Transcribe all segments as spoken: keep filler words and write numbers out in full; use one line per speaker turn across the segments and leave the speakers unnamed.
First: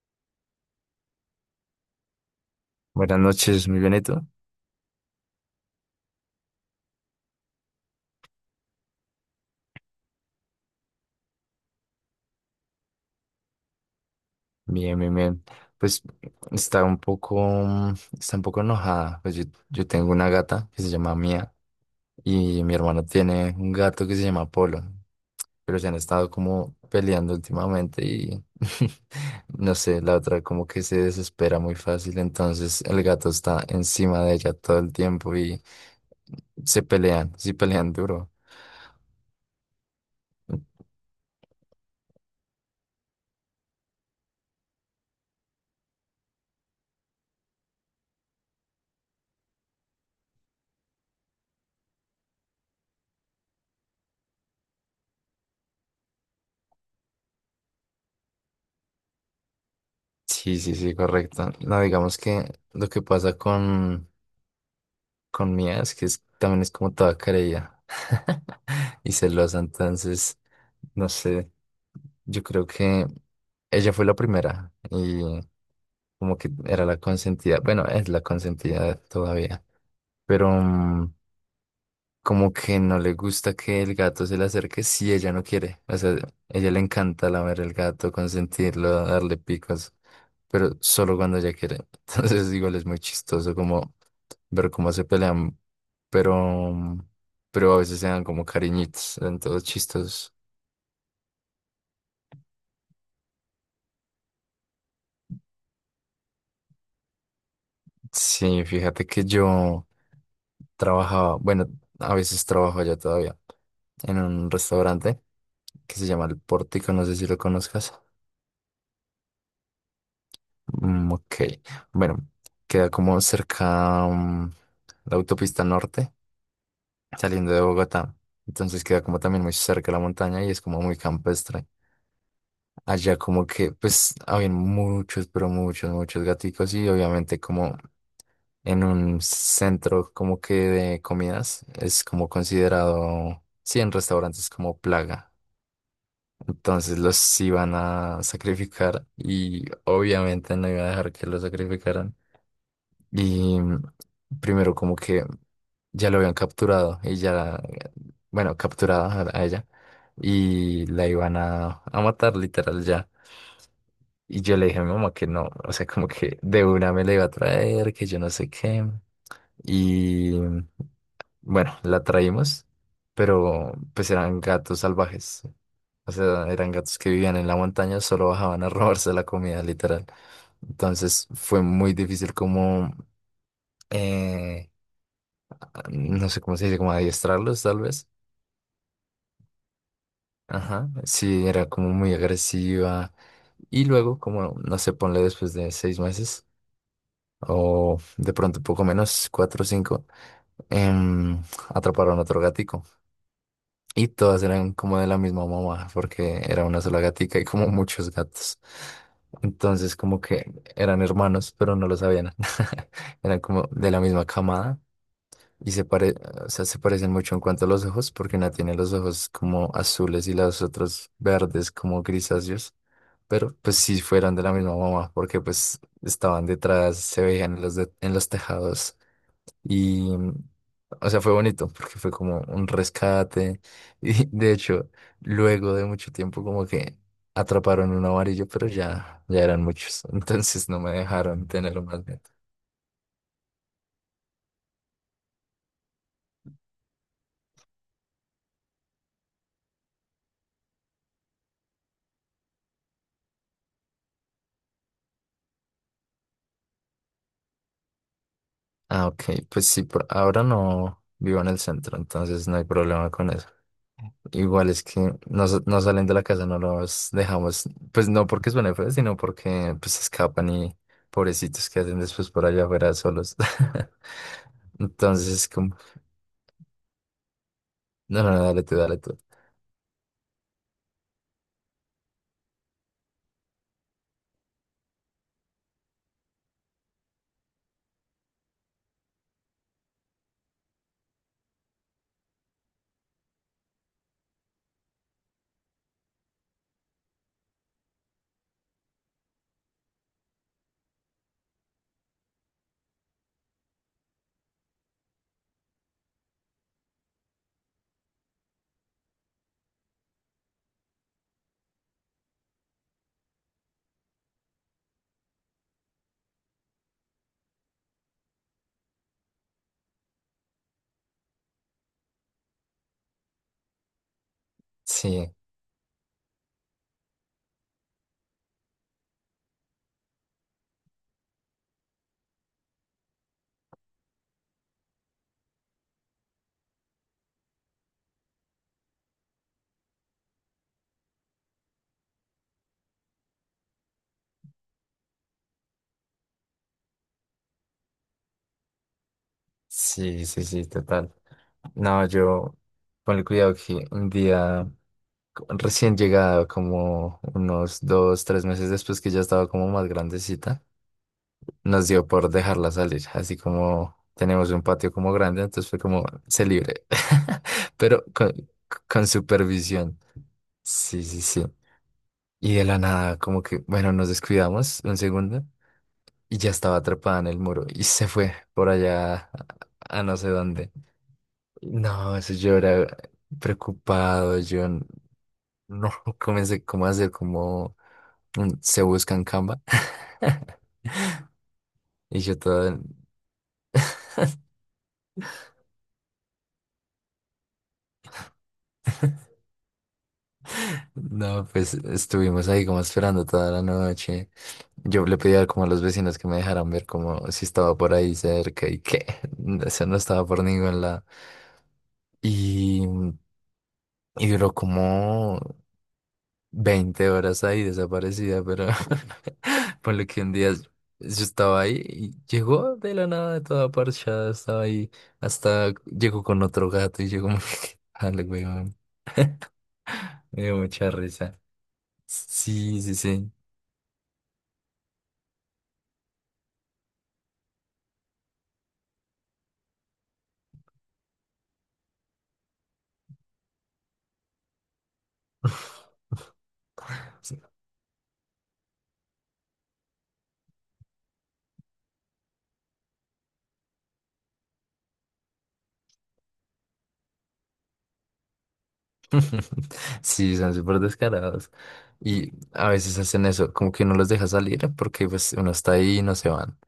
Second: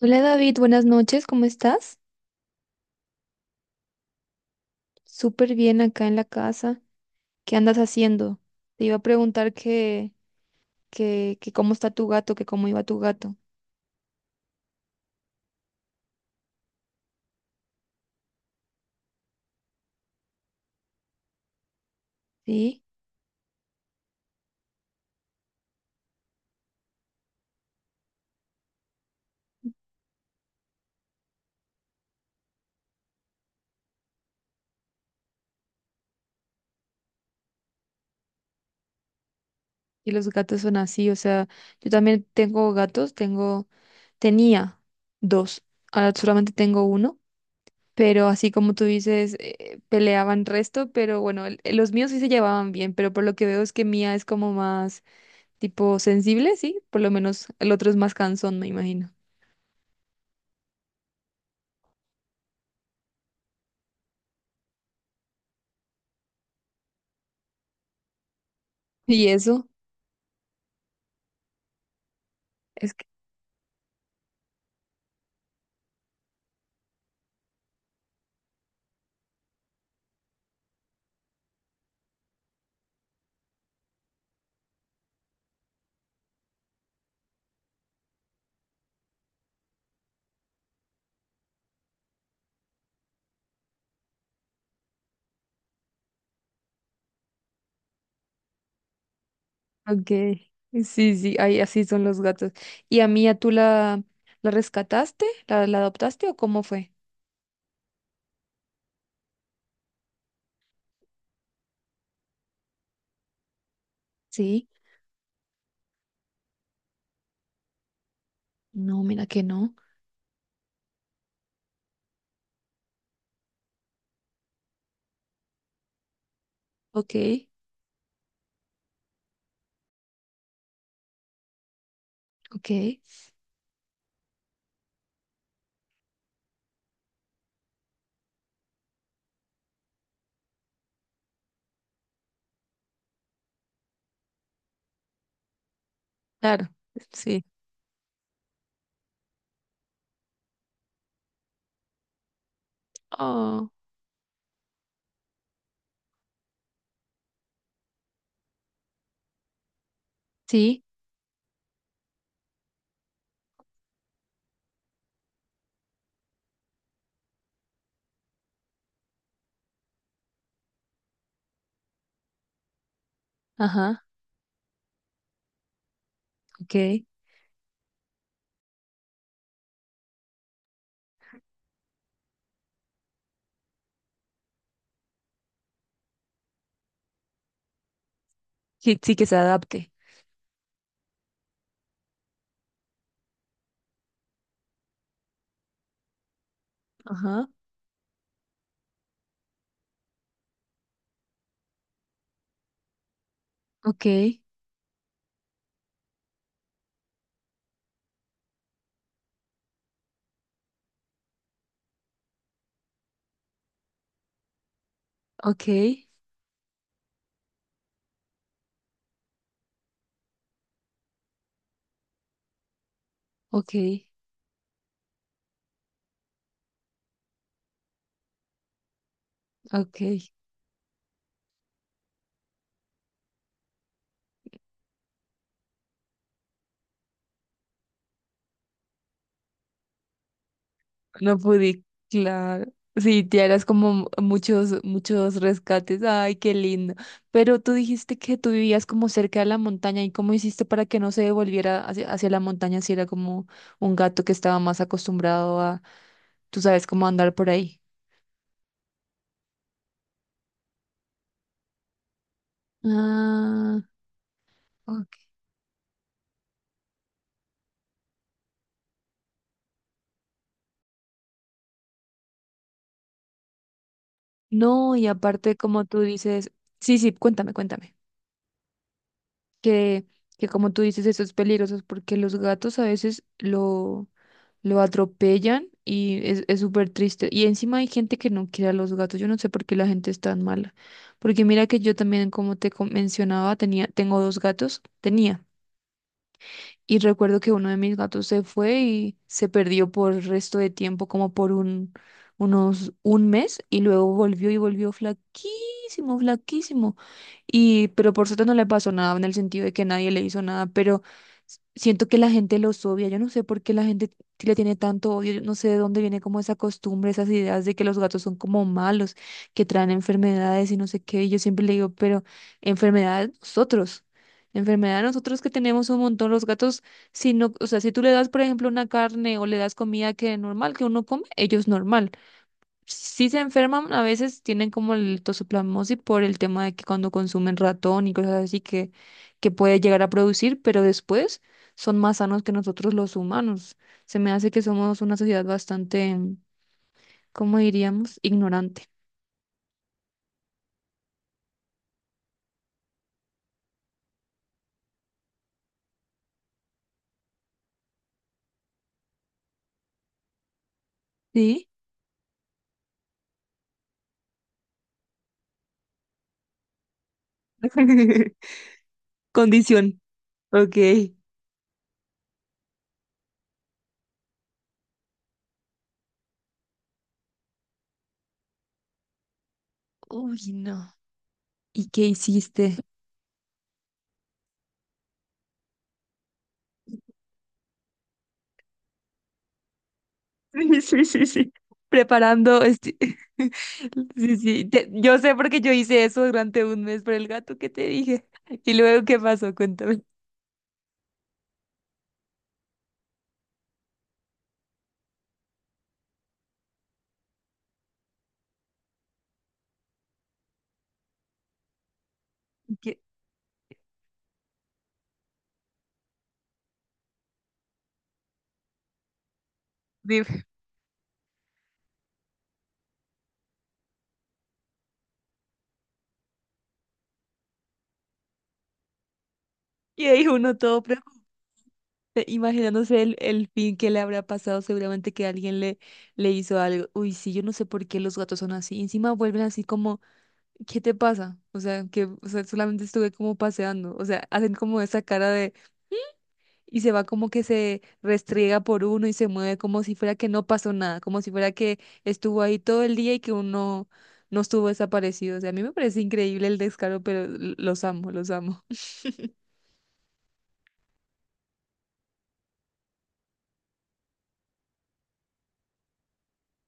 Hola David, buenas noches, ¿cómo estás?
Buenas noches, mi Benito.
Súper bien acá en la casa. ¿Qué andas haciendo? Te iba a preguntar que, que, que cómo está tu gato, que cómo iba tu gato.
Bien, bien, bien. Pues está un poco, mm, está un poco enojada. Pues yo, yo tengo una gata que se llama Mía y mi
Sí,
hermano tiene un gato que se llama Polo, pero se han estado como peleando últimamente y no sé, la otra como que se desespera muy fácil, entonces el gato está encima de ella todo el tiempo y se pelean, sí pelean duro.
y los gatos son así, o sea, yo también tengo gatos, tengo, tenía dos, ahora solamente tengo uno, pero así como tú dices, eh, peleaban resto, pero bueno, el- el- los míos sí se llevaban bien, pero por lo que veo es que Mía es como más tipo sensible, sí, por lo menos el otro es más cansón, me imagino.
Sí, sí, sí, correcto. No, digamos que lo que pasa con, con Mía es que es- también es como toda querella y
¿Y
celosa,
eso?
entonces, no sé, yo creo
Es que,
que ella fue la primera y como que era la consentida, bueno, es la consentida todavía, pero mm, como que no le gusta que el gato se le acerque si ella no quiere. O sea, ella le encanta lamer el gato, consentirlo, darle picos, pero solo cuando ella quiere. Entonces, igual es muy chistoso como ver cómo se pelean, pero, pero a veces se dan como cariñitos, en todos chistosos.
okay. Sí, sí, ahí así son los gatos. ¿Y a Mía tú la, la rescataste? ¿La, la adoptaste o cómo fue?
Sí, fíjate que yo trabajaba, bueno, a veces trabajo ya todavía en un
Sí.
restaurante que se llama El Pórtico, no sé si lo conozcas.
No, mira que no.
Mm, ok. Bueno, queda como cerca mm, la autopista norte,
Ok,
saliendo de Bogotá. Entonces queda como también muy cerca la montaña y es como muy campestre.
ok.
Allá como que pues habían muchos, pero muchos, muchos gaticos y obviamente como en un centro como que de comidas es como considerado, sí, en restaurantes como plaga.
Claro,
Entonces los
sí.
iban a sacrificar y obviamente no iba a dejar que los sacrificaran. Y
Oh,
mm, primero como que ya lo habían capturado y ya, bueno, capturada a a ella
sí,
y la iban a, a matar literal ya. Y yo le dije a mi mamá que no, o sea, como que de una me la iba a traer, que yo no sé qué. Y mm, bueno, la traímos, pero
ajá,
pues eran gatos salvajes. O sea, eran gatos
ok.
que vivían en la montaña, solo bajaban a robarse la comida, literal. Entonces fue muy difícil como eh, no sé cómo se dice, como adiestrarlos tal vez.
Sí, sí que se adapte.
Ajá, sí, era como muy agresiva. Y luego, como, no sé, ponle después de seis meses
Ajá,
o de pronto poco menos, cuatro o cinco, em, atraparon otro gatico.
ok,
Y todas eran como de la misma mamá, porque era una sola gatica y como muchos gatos. Entonces, como que eran hermanos, pero no lo sabían. Eran como de la misma camada.
ok,
Y se pare, o sea, se parecen mucho en cuanto a los ojos, porque una tiene los ojos como azules y las otras verdes como grisáceos. Pero
ok,
pues sí fueron de la misma mamá, porque pues estaban detrás, se veían en los, de- en los tejados.
ok.
Y, o sea, fue bonito, porque fue como un rescate. Y de hecho, luego de mucho tiempo como que atraparon un amarillo, pero ya, ya eran muchos. Entonces no me
No
dejaron tener
pude,
más.
claro. Sí, te harás como muchos, muchos rescates. Ay, qué lindo. Pero tú dijiste que tú vivías como cerca de la montaña. ¿Y cómo hiciste para que no se devolviera hacia, hacia la montaña si era como un gato que estaba más acostumbrado a, tú sabes, cómo andar por ahí?
Ah, ok, pues sí, por ahora no vivo en el centro, entonces no hay problema con eso.
Ah,
Igual es
ok.
que no, sa- no salen de la casa, no los dejamos, pues no porque suene feo, sino porque pues se escapan y pobrecitos que hacen después por allá afuera solos.
No, y
Entonces es
aparte,
como,
como tú dices, sí, sí, cuéntame, cuéntame.
no, no, no, dale tú, dale tú.
Que, que como tú dices, eso es peligroso porque los gatos a veces lo lo atropellan y es, es súper triste. Y encima hay gente que no quiere a los gatos. Yo no sé por qué la gente es tan mala. Porque mira que yo también, como te com- mencionaba, tenía, tengo dos gatos. Tenía. Y recuerdo que uno de mis gatos se fue y se perdió por el resto de tiempo, como por un, unos, un mes, y luego volvió y volvió flaquísimo, flaquísimo. Y, pero por suerte no le pasó nada en el sentido de que nadie le hizo nada, pero s- siento que la gente los odia. Yo no sé por qué la gente t- le tiene tanto odio. Yo no sé de dónde viene como esa costumbre, esas ideas de que los gatos son como malos, que traen enfermedades y no sé qué. Y yo siempre le digo, pero enfermedades nosotros. Enfermedad,
Sí,
nosotros que tenemos un montón, los gatos, si no, o sea, si tú le das, por ejemplo, una carne o le das comida que es normal, que uno come, ellos normal. Si se enferman, a veces tienen como el toxoplasmosis por el tema de que cuando consumen ratón y cosas así que, que puede llegar a producir, pero después son más sanos que nosotros los humanos. Se me hace que somos una sociedad bastante, ¿cómo diríamos? Ignorante.
sí, sí, sí, total. No, yo, con el cuidado que un día co- recién llegado, como unos dos, tres meses después que ya estaba como más grandecita.
¿Sí?
Nos dio por dejarla salir, así como tenemos un patio como grande, entonces fue como se libre, pero con, con supervisión.
Condición. Ok.
Sí, sí, sí. Y de la nada, como que, bueno, nos descuidamos un segundo y ya estaba atrapada en el muro y se fue por allá a, a no sé
Uy,
dónde.
no. ¿Y qué
No, eso yo
hiciste?
era preocupado, yo n- no comencé como a hacer como un- se busca en Canva.
Sí, sí, sí, sí.
Y yo
Preparando,
todo,
este... sí, sí. te- Yo sé porque yo hice eso durante un mes por el gato que te dije. Y luego, ¿qué pasó? Cuéntame.
no, pues estuvimos ahí como esperando toda la noche. Yo le pedía como a los vecinos que me dejaran ver como si estaba por ahí cerca y que eso no estaba por ningún lado. Y,
¿Qué-
y duró como veinte horas ahí desaparecida, pero por lo que un
Dime.
día yo estaba ahí y llegó de la nada, toda parchada, estaba ahí, hasta llegó con otro gato y llegó, dale, weón,
Y ahí
me
uno
dio
todo
mucha
preocupado,
risa. Sí, sí,
imaginándose el,
sí.
el fin que le habrá pasado, seguramente que alguien le, le hizo algo. Uy, sí, yo no sé por qué los gatos son así. Encima vuelven así como, ¿qué te pasa? O sea, que o sea, solamente estuve como paseando. O sea, hacen como esa cara de y se va como que se restriega por uno y se mueve como si fuera que no pasó nada, como si fuera que estuvo ahí todo el día y que uno no estuvo desaparecido. O sea, a mí me parece increíble el descaro, pero l- los amo, los amo.
Sí, son súper descarados. Y a veces hacen eso, como que no los deja salir porque pues uno está ahí y no se van.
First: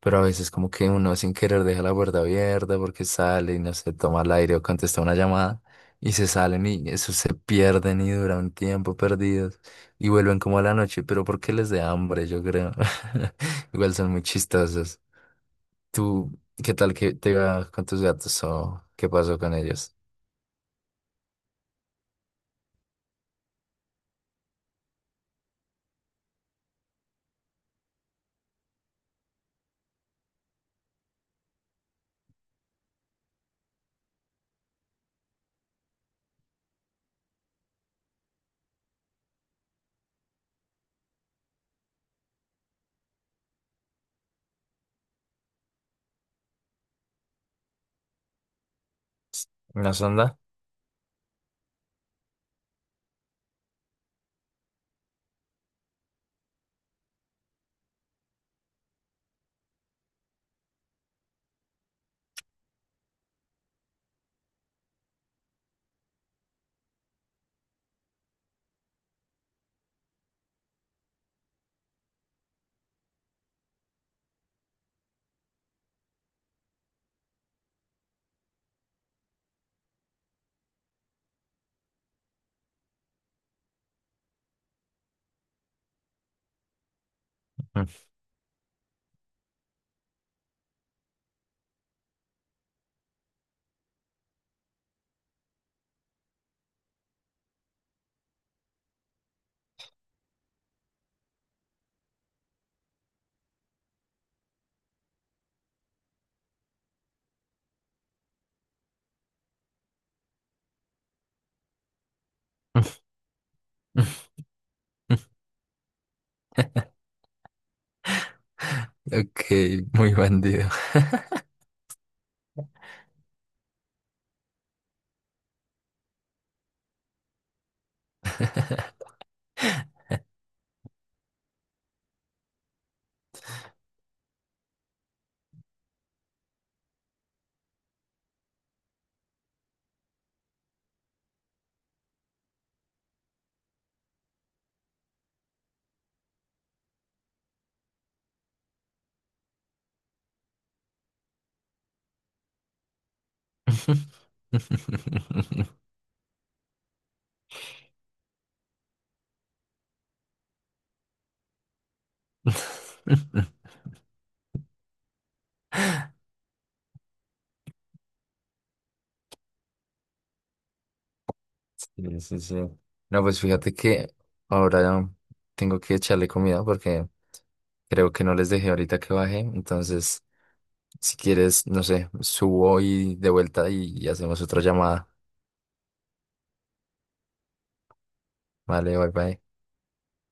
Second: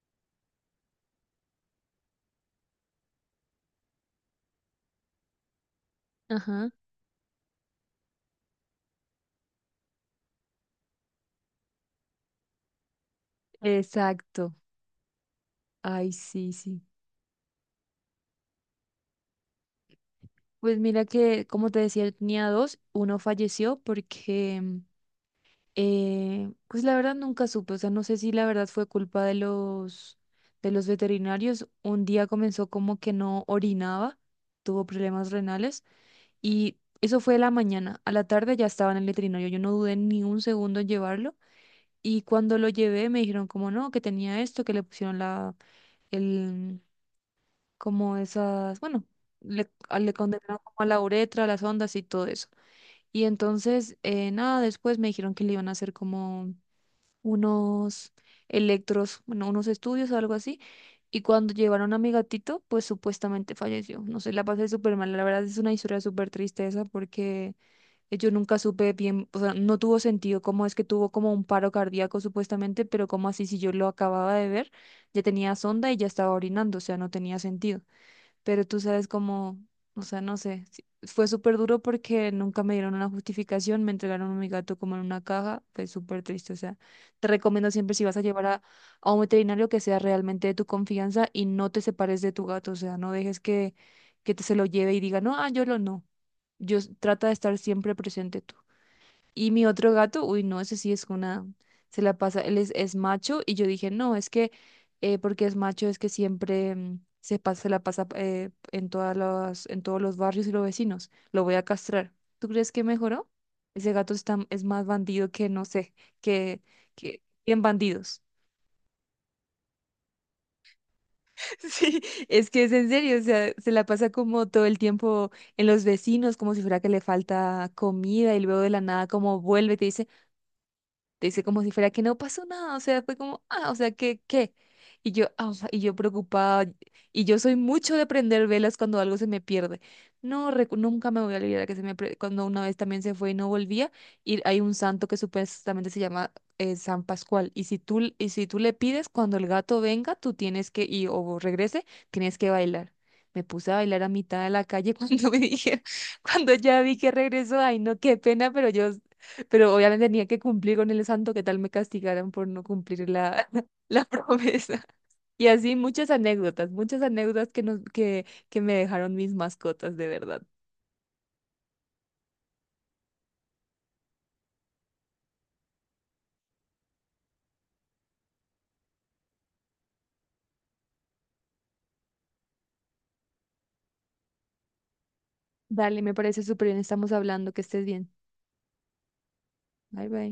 Pero a veces como que uno sin querer deja la puerta abierta porque sale y no se toma el aire o contesta una llamada y se salen
Ajá.
y eso se pierden y duran un tiempo perdidos y vuelven como a la noche, pero porque les da hambre, yo creo. Igual son muy
Exacto.
chistosos.
Ay,
¿Tú
sí,
qué
sí.
tal que te va con tus gatos o qué pasó con ellos?
Pues mira que, como te decía, yo tenía dos, uno falleció porque, mm, eh, pues la verdad nunca supe, o sea, no sé si la verdad fue culpa de los, de los veterinarios. Un día comenzó como que no orinaba, tuvo problemas renales. Y eso fue la mañana. A la tarde ya estaba en el veterinario. Yo no dudé ni un segundo en llevarlo. Y cuando lo llevé me dijeron como no, que tenía esto, que le pusieron la, el, como esas, bueno, le,
¿Una
a- le
sonda?
condenaron como a la uretra, las ondas y todo eso. Y entonces, eh, nada, después me dijeron que le iban a hacer como unos electros, bueno, unos estudios o algo así. Y cuando llevaron a mi gatito, pues supuestamente falleció. No sé, la pasé súper mal. La verdad es una historia súper triste esa porque eh, yo nunca supe bien, o sea, no tuvo sentido cómo es que tuvo como un paro cardíaco supuestamente, pero como así si yo lo acababa de ver, ya tenía sonda y ya estaba orinando, o sea, no tenía sentido, pero tú sabes cómo, o sea, no sé, sí, fue súper duro porque nunca me dieron una justificación, me entregaron a mi gato como en una caja, fue súper triste, o sea, te recomiendo siempre si vas a llevar a, a un veterinario que sea realmente de tu confianza y no te separes de tu gato, o sea, no dejes que, que te se lo lleve y diga, no, ah, yo lo no, yo s- trata de estar siempre presente tú. Y mi otro gato, uy, no, ese sí es una, se la pasa, él es, es macho y yo dije, no, es que eh, porque es macho es que siempre mm, se pasa, se la pasa eh, en todas las, en todos los barrios y los vecinos, lo voy a castrar. ¿Tú crees que mejoró? Ese gato está, es más bandido que, no sé, que, que, bien bandidos.
Ok, muy bandido.
Sí, es que es en serio, o sea, se la pasa como todo el tiempo en los vecinos, como si fuera que le falta comida y luego de la nada como vuelve y te dice... Te dice como si fuera que no pasó nada, o sea, fue como, ah, o sea, ¿qué, qué? Y yo, ah, y yo preocupada, y yo soy mucho de prender velas cuando algo se me pierde. No, recu- nunca me voy a olvidar que se me, pre- cuando una vez también se fue y no volvía, y hay un santo que supuestamente se llama eh, San Pascual, y si tú, l- y si tú le pides, cuando el gato venga, tú tienes que, y, o regrese, tienes que bailar. Me puse a bailar a mitad de la calle cuando me dijeron, cuando ya vi que regresó, ay, no, qué pena, pero yo, pero obviamente tenía que cumplir con el santo, que tal me castigaran por no cumplir la, la promesa. Y así muchas anécdotas, muchas anécdotas que, nos, que, que me dejaron mis mascotas, de verdad.
Sí, sí, sí. No, pues fíjate que ahora ya tengo que echarle comida porque creo que no les dejé ahorita que baje. Entonces, si quieres, no sé, subo y de vuelta y y hacemos otra llamada.
Dale, me parece súper bien, estamos hablando, que estés bien.
Vale, bye bye.
Bye bye.